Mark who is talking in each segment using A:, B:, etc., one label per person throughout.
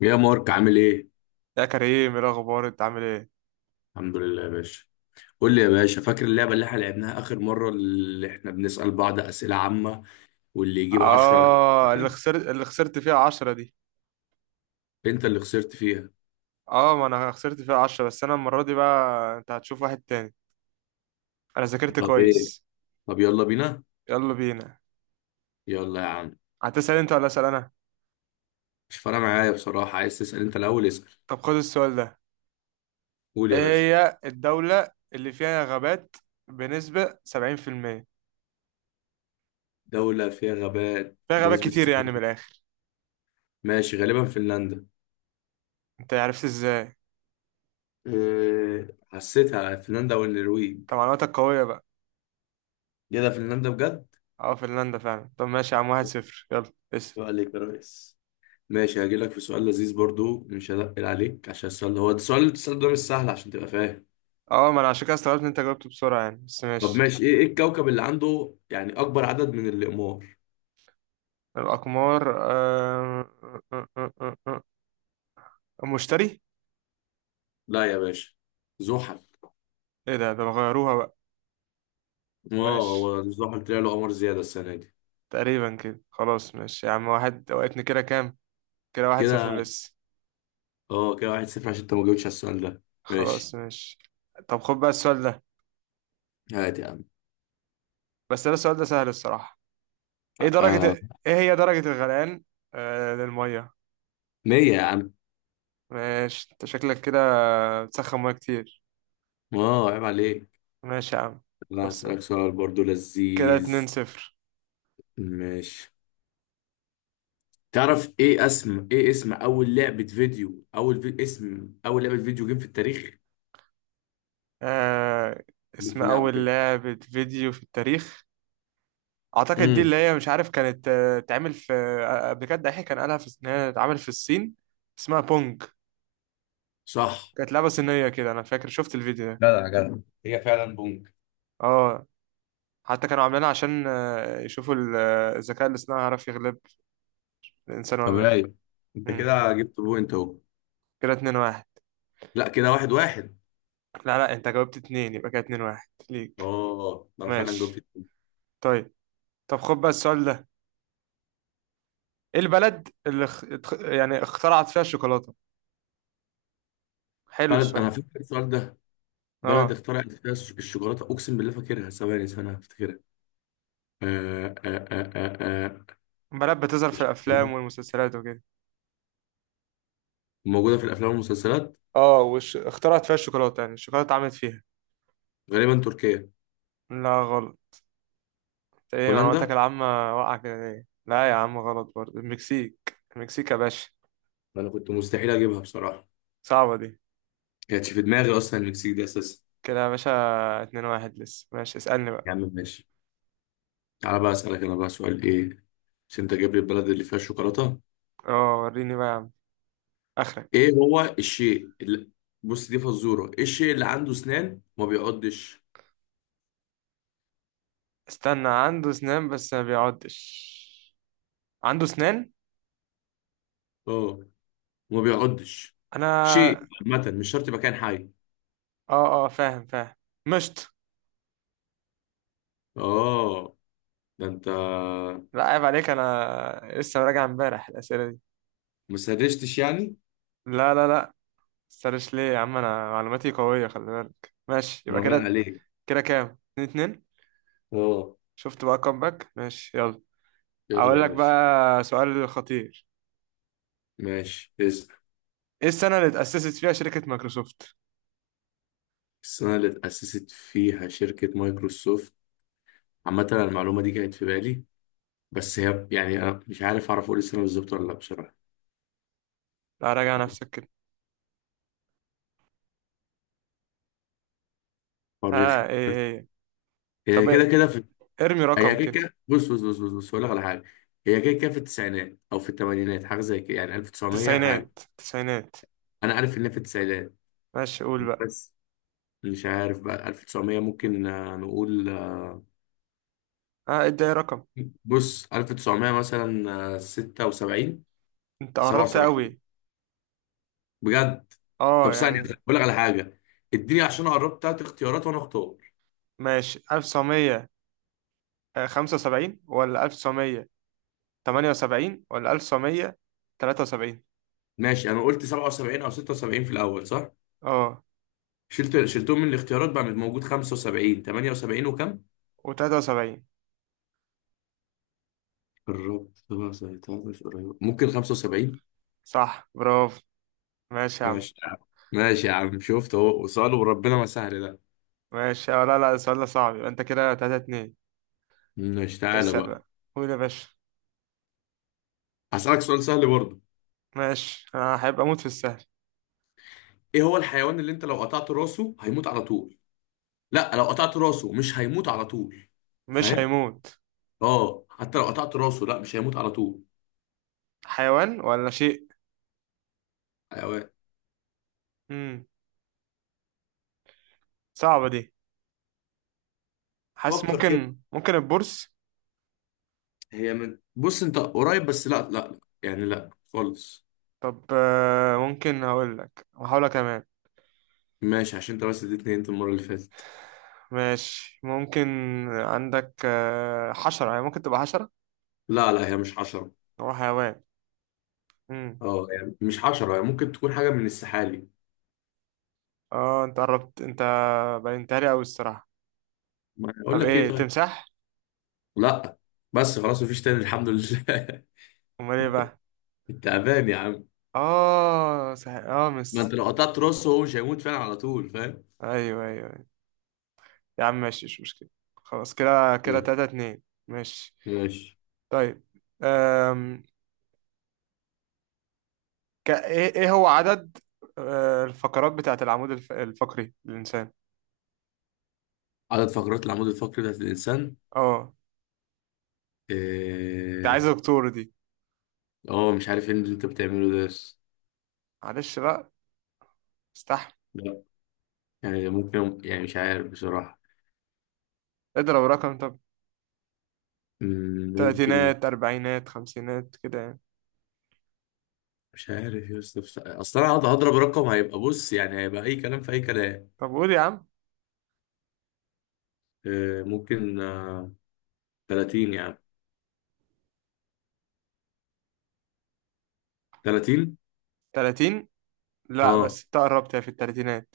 A: يا مارك عامل ايه؟
B: يا كريم، ايه الاخبار؟ انت عامل ايه؟
A: الحمد لله يا باشا. قول لي يا باشا، فاكر اللعبة اللي احنا لعبناها آخر مرة، اللي احنا بنسأل بعض أسئلة عامة واللي يجيب 10؟
B: اه، اللي خسرت فيها 10 دي.
A: انت اللي خسرت فيها.
B: اه، ما انا خسرت فيها 10، بس انا المرة دي بقى انت هتشوف واحد تاني. انا ذاكرت
A: طب ايه؟
B: كويس.
A: طب يلا بينا.
B: يلا بينا.
A: يلا يا عم.
B: هتسأل انت ولا اسأل انا؟
A: مش فارقة معايا بصراحة، عايز تسأل انت الأول اسأل.
B: طب خد السؤال ده.
A: قول يا
B: ايه
A: باشا.
B: هي الدولة اللي فيها غابات بنسبة 70%؟
A: دولة فيها غابات
B: فيها غابات
A: بنسبة
B: كتير يعني
A: 70؟
B: من الاخر.
A: ماشي، غالبا فنلندا.
B: انت عرفت ازاي؟
A: حسيتها فنلندا والنرويج.
B: طب معلوماتك قوية بقى.
A: ايه ده، فنلندا بجد؟
B: اه فنلندا فعلا. طب ماشي يا عم، 1-0، يلا اسأل.
A: يبقى عليك يا ريس. ماشي، هجيلك في سؤال لذيذ برضو، مش هنقل عليك. عشان السؤال ده هو السؤال، السؤال ده مش سهل عشان تبقى فاهم.
B: اه، ما انا عشان كده استغربت ان انت جاوبت بسرعة يعني، بس
A: طب
B: ماشي.
A: ماشي، ايه الكوكب اللي عنده يعني اكبر عدد من الاقمار؟
B: الأقمار، مشتري.
A: لا يا باشا، زحل.
B: ايه ده؟ ده غيروها بقى.
A: اه، هو
B: ماشي.
A: زحل طلع له قمر زيادة السنة دي.
B: تقريبا كده، خلاص ماشي يا عم واحد. وقتني كده كام؟ كده واحد
A: كده.
B: صفر لسه.
A: اه، كده واحد صفر، عشان انت ما جاوبتش على السؤال ده.
B: خلاص
A: ماشي.
B: ماشي. طب خد بقى السؤال ده.
A: هات يا عم.
B: بس ده السؤال ده سهل الصراحة.
A: آه،
B: ايه هي درجة الغليان؟ للمية.
A: مية يا عم.
B: ماشي، انت شكلك كده بتسخن مية كتير.
A: اه عيب عليك.
B: ماشي يا عم.
A: لا هسألك
B: خلصان.
A: سؤال برضو
B: كده اتنين
A: لذيذ.
B: صفر
A: ماشي. تعرف ايه اسم ايه اسم اول لعبة فيديو اول في... اسم اول لعبة فيديو جيم في التاريخ؟
B: آه
A: اللي
B: اسم
A: في اللعب
B: أول
A: كده.
B: لعبة فيديو في التاريخ. اعتقد دي
A: امم.
B: اللي هي مش عارف كانت، اتعمل في، قبل كده دحيح كان قالها في، ان هي اتعمل في الصين. اسمها بونج.
A: صح.
B: كانت لعبه صينيه كده، انا فاكر شفت الفيديو ده.
A: جدع جدع، هي فعلا بونج.
B: اه، حتى كانوا عاملينها عشان يشوفوا الذكاء الاصطناعي هيعرف يغلب الانسان
A: طب
B: ولا لا.
A: رايق، انت
B: امم.
A: كده جبت بوينت اهو.
B: كده 2-1.
A: لا، كده واحد واحد.
B: لا لا، انت جاوبت 2، يبقى كده 2-1 ليك.
A: اه، ده انا فعلا جبت
B: ماشي،
A: الاتنين.
B: طيب. طب خد بقى السؤال ده. ايه البلد اللي يعني اخترعت فيها الشوكولاته؟ حلو
A: بلد،
B: السؤال
A: انا
B: ده.
A: فاكر السؤال ده. بلد
B: اه،
A: اخترعت فيها الشوكولاته، اقسم بالله فاكرها، ثواني، ثانيه هفتكرها. آه آه آه آه آه.
B: بلد بتظهر في الافلام
A: الشوكولاتة
B: والمسلسلات وكده.
A: موجوده في الافلام والمسلسلات.
B: اه، وش اخترعت فيها الشوكولاتة، يعني الشوكولاتة اتعملت فيها.
A: غالبا تركيا.
B: لا غلط. ايه
A: هولندا.
B: معلوماتك العامة. واقعة كده ليه، لا يا عم غلط برضه. المكسيك، المكسيك يا باشا.
A: انا كنت مستحيل اجيبها بصراحه،
B: صعبة دي.
A: كانتش في دماغي اصلا المكسيك دي اساسا.
B: كده يا باشا 2-1 لسه، ماشي اسألني بقى.
A: يا عم ماشي. تعالى بقى اسالك انا بقى سؤال ايه، عشان انت جايب لي البلد اللي فيها الشوكولاته.
B: اه وريني بقى يا عم اخرك.
A: ايه هو الشيء اللي، بص دي فزوره، ايه الشيء اللي عنده اسنان وما بيعضش؟
B: استنى، عنده اسنان بس ما بيعضش. عنده اسنان.
A: اه، وما بيعضش.
B: انا.
A: شيء عامه، مش شرط يبقى كائن حي.
B: اه اه فاهم فهم. مشط.
A: اه. ده انت.
B: لا عيب عليك، انا لسه راجع امبارح الاسئلة دي.
A: ما سرشتش يعني.
B: لا لا لا. سرش ليه يا عم، انا معلوماتي قوية خلي بالك، ماشي يبقى
A: ما باين
B: كده.
A: عليك.
B: كده كام؟ 2-2.
A: اه.
B: شفت بقى كومباك. ماشي يلا.
A: يلا
B: هقول
A: يا
B: لك
A: باشا.
B: بقى سؤال خطير.
A: ماشي اسأل.
B: ايه السنة اللي اتأسست فيها شركة مايكروسوفت؟
A: السنة اللي اتأسست فيها شركة مايكروسوفت. عامة أنا المعلومة دي كانت في بالي، بس هي يعني أنا مش عارف أعرف أقول السنة بالظبط ولا لأ بصراحة.
B: لا راجع نفسك كده.
A: فرخي.
B: ها ايه هي؟
A: هي
B: طب
A: كده
B: إيه؟
A: كده في.
B: ارمي
A: هي
B: رقم
A: كده
B: كده.
A: كده، بص هقول لك على حاجه. هي كده كده في التسعينات او في الثمانينات، حاجه زي كده يعني 1900 حاجه.
B: تسعينات تسعينات.
A: انا عارف ان هي في التسعينات.
B: ماشي قول بقى.
A: بس مش عارف بقى، 1900 ممكن نقول.
B: ها ادي اي رقم.
A: بص 1900 مثلا. 76.
B: انت قربت
A: 77
B: قوي.
A: بجد؟ طب
B: اه
A: ثانيه
B: يعني.
A: بقول لك على حاجه. اديني، عشان قربت تلات اختيارات وانا اختار.
B: ماشي، 1975 ولا 1978 ولا 1973.
A: ماشي. انا قلت 77 او 76 في الاول صح؟
B: اه
A: شلتهم من الاختيارات. بقى موجود 75، 78 وكم؟
B: و73.
A: قربت سبعة سنتين، قريب، ممكن خمسة وسبعين.
B: صح برافو. ماشي يا عم.
A: ماشي يا عم، ماشي يا عم، شفت اهو سؤال وربنا ما سهل ده.
B: ماشي أه. لا لا السؤال ده صعب، يبقى انت كده 3-2.
A: ماشي. تعالى
B: اسأل
A: بقى.
B: بقى. قول يا باشا.
A: هسألك سؤال سهل برضه.
B: ماشي انا هيبقى اموت في السهل.
A: ايه هو الحيوان اللي انت لو قطعت راسه هيموت على طول؟ لا، لو قطعت راسه مش هيموت على طول،
B: مش
A: فاهم؟
B: هيموت.
A: اه حتى لو قطعت راسه لا، مش هيموت على طول.
B: حيوان ولا شيء؟
A: حيوان.
B: امم. صعبة دي. حاسس،
A: فكر كده.
B: ممكن البورس.
A: هي من، بص انت قريب بس لا لا لا، يعني لا خالص.
B: طب ممكن، هقول لك كمان.
A: ماشي، عشان انت بس اديتني انت المرة اللي فاتت.
B: ماشي ممكن. عندك حشرة، يعني ممكن تبقى حشرة.
A: لا لا، هي مش حشرة.
B: هو حيوان. امم.
A: اه يعني مش حشرة، يعني ممكن تكون حاجة من السحالي.
B: اه انت قربت انت. بينتهي قوي الصراحة.
A: ما اقول
B: طب
A: لك ايه
B: ايه،
A: طيب؟
B: تمساح؟
A: لا. بس خلاص مفيش تاني، الحمد لله.
B: امال ايه بقى؟
A: انت امان يا عم.
B: اه صحيح اه
A: ما انت
B: مس.
A: لو قطعت راسه هو مش هيموت فعلا على طول، فاهم.
B: ايوه ايوه أيوة. يا عم ماشي، مش مشكلة. خلاص كده كده
A: يا-
B: 3-2، ماشي.
A: ماشي.
B: طيب. أم... ك... ايه إيه هو عدد الفقرات بتاعت العمود الفقري للإنسان؟
A: عدد فقرات العمود الفقري بتاعت الانسان.
B: اه انت عايز
A: إيه،
B: دكتور دي.
A: اه مش عارف ايه اللي انت بتعمله ده بس.
B: معلش بقى، استحمل.
A: لا. يعني ممكن، يعني مش عارف بصراحة.
B: اضرب رقم طب.
A: ممكن.
B: تلاتينات أربعينات خمسينات كده يعني.
A: مش عارف يا اسطى، اصل انا هقعد هضرب رقم هيبقى، بص يعني هيبقى اي كلام في اي كلام.
B: طب قول يا عم.
A: ممكن 30 يعني. 30.
B: تلاتين. لا
A: اه
B: بس انت قربت، هي في التلاتينات.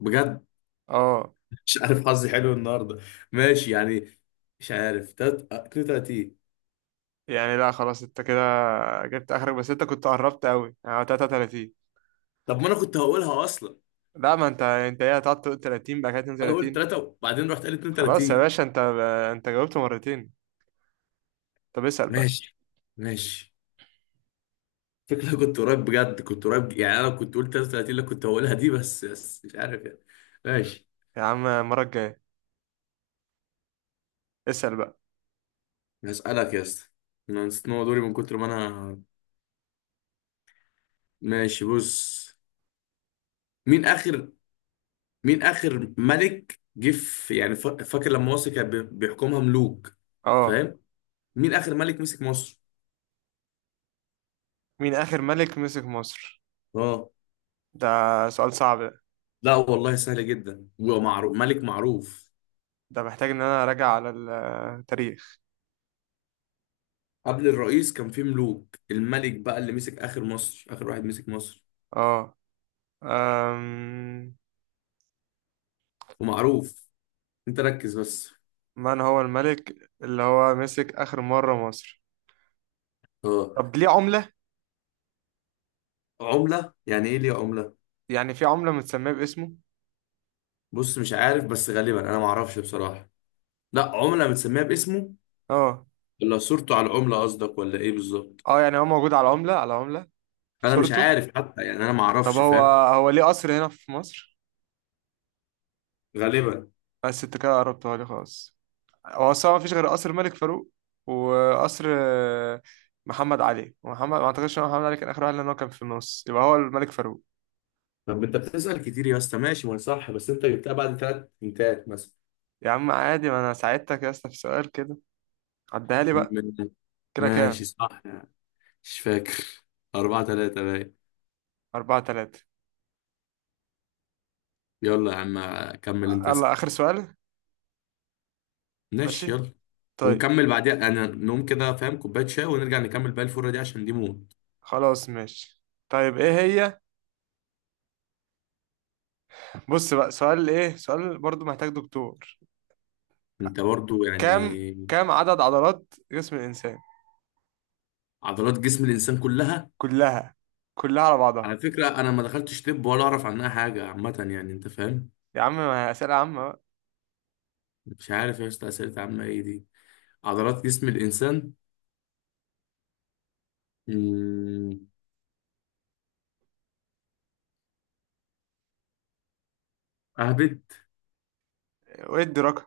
A: بجد؟
B: اه
A: مش عارف، حظي حلو النهارده. ماشي يعني. مش عارف 32.
B: يعني. لا خلاص انت كده جبت اخرك، بس انت كنت قربت قوي يعني 33.
A: طب ما انا كنت هقولها اصلا.
B: لا، ما انت ايه، هتقعد تقول 30 بقى
A: انا قلت
B: 32.
A: 3 وبعدين رحت قال
B: خلاص يا
A: 32.
B: باشا انت، انت جاوبت مرتين. طب اسأل بقى.
A: ماشي. ماشي. فكرة كنت قريب بجد، كنت قريب يعني، انا كنت قلت 33 اللي كنت هقولها دي، بس مش عارف يعني. ماشي.
B: يا عم المرة الجاية، اسأل بقى.
A: هسألك يا اسطى. انا نسيت ان هو دوري من كتر ما انا. ماشي، بص. مين اخر مين اخر ملك جه في- يعني فا- فاكر لما مصر كان بيحكمها ملوك،
B: اه،
A: فاهم؟ مين اخر ملك مسك مصر.
B: مين اخر ملك مسك مصر؟
A: اه.
B: ده سؤال صعب ده.
A: لا والله سهلة جدا ومعروف، ملك معروف.
B: ده محتاج ان انا اراجع على التاريخ.
A: قبل الرئيس كان في ملوك، الملك بقى اللي مسك آخر مصر، آخر واحد مسك مصر.
B: اه. أم...
A: ومعروف. انت ركز بس.
B: من هو الملك اللي هو مسك اخر مرة مصر؟
A: اه.
B: طب ليه عملة؟
A: عملة يعني ايه ليه عملة؟
B: يعني في عملة متسمية باسمه.
A: بص مش عارف، بس غالبا انا ما اعرفش بصراحة. لا عملة متسميها باسمه.
B: اه،
A: ولا صورته على العملة قصدك ولا ايه بالظبط؟
B: اه يعني هو موجود على عملة، على عملة
A: انا مش
B: صورته.
A: عارف حتى يعني، انا ما
B: طب
A: اعرفش،
B: هو،
A: فاهم.
B: هو ليه قصر هنا في مصر.
A: غالبا.
B: بس انت كده قربتها لي خالص. هو اصلا مفيش غير قصر الملك فاروق وقصر محمد علي. ومحمد، ما اعتقدش ان محمد علي كان اخر واحد، لان هو كان في النص. يبقى هو الملك فاروق.
A: طب انت بتسأل كتير يا اسطى، ماشي ما أنا صح، بس انت جبتها بعد ثلاث بنتات مثلا.
B: يا عم عادي، ما انا ساعدتك يا اسطى في سؤال كده. عدها لي بقى.
A: م-
B: كده
A: ماشي
B: كام؟
A: صح. مش فاكر. أربعة تلاتة باين.
B: 4-3.
A: يلا يا عم، كمل أنت
B: يلا
A: اسأل.
B: آخر سؤال.
A: ماشي
B: ماشي
A: يلا.
B: طيب.
A: ونكمل بعديها، أنا نقوم كده، فاهم، كوباية شاي ونرجع نكمل بقى الفرة دي، عشان دي موت.
B: خلاص ماشي. طيب ايه هي. بص بقى سؤال، ايه سؤال برضو محتاج دكتور.
A: أنت برضو يعني.
B: كام كام عدد عضلات جسم الإنسان
A: عضلات جسم الإنسان كلها.
B: كلها؟ كلها على بعضها.
A: على فكرة أنا ما دخلتش طب ولا أعرف عنها حاجة، عامة يعني أنت فاهم.
B: يا عم ما هي أسئلة عامة بقى.
A: مش عارف يا أسطى، أسئلة عامة إيه دي؟ عضلات جسم الإنسان. مم، أهبد.
B: وادي رقم.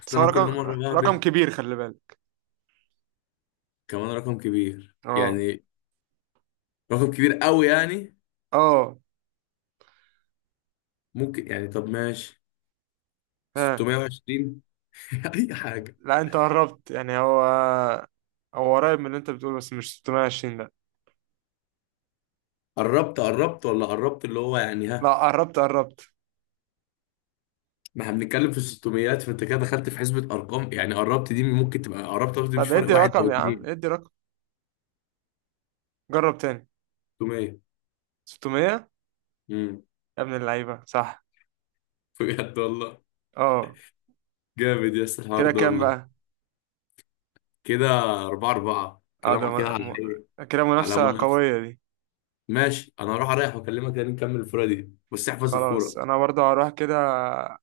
A: أصل
B: بس هو
A: أنا كل مرة
B: رقم، رقم
A: بهبد.
B: كبير خلي بالك.
A: كمان رقم كبير
B: اه
A: يعني؟ رقم كبير أوي يعني؟
B: اه.
A: ممكن يعني، طب ماشي،
B: ها.
A: 620. اي حاجه.
B: لا انت قربت، يعني هو، هو قريب من اللي انت بتقوله بس مش 620، لا.
A: قربت قربت ولا قربت اللي هو يعني ها؟
B: لا قربت قربت.
A: ما احنا بنتكلم في 600، فانت كده دخلت في حسبه ارقام يعني، قربت دي ممكن تبقى قربت قصدي، مش
B: طب
A: فرق
B: ادي
A: واحد او
B: رقم يا عم،
A: اتنين.
B: ادي رقم جرب تاني.
A: 600.
B: 600.
A: امم.
B: يا ابن اللعيبة صح.
A: بجد والله؟
B: اه
A: جامد يا اسطى الحوار
B: كده
A: ده
B: كام
A: والله.
B: بقى؟
A: كده 4 4
B: اه ده.
A: كلام كده على ايه؟
B: كده
A: على
B: منافسة
A: منافسه.
B: قوية دي.
A: ماشي، انا هروح اريح واكلمك تاني نكمل الفوره دي، بس احفظ
B: خلاص
A: الفوره.
B: انا برضه هروح كده،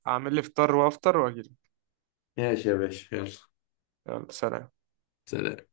B: اعمل لي فطار وافطر واجيلك.
A: ماشي يا باشا يلا.
B: يلا سلام.
A: سلام.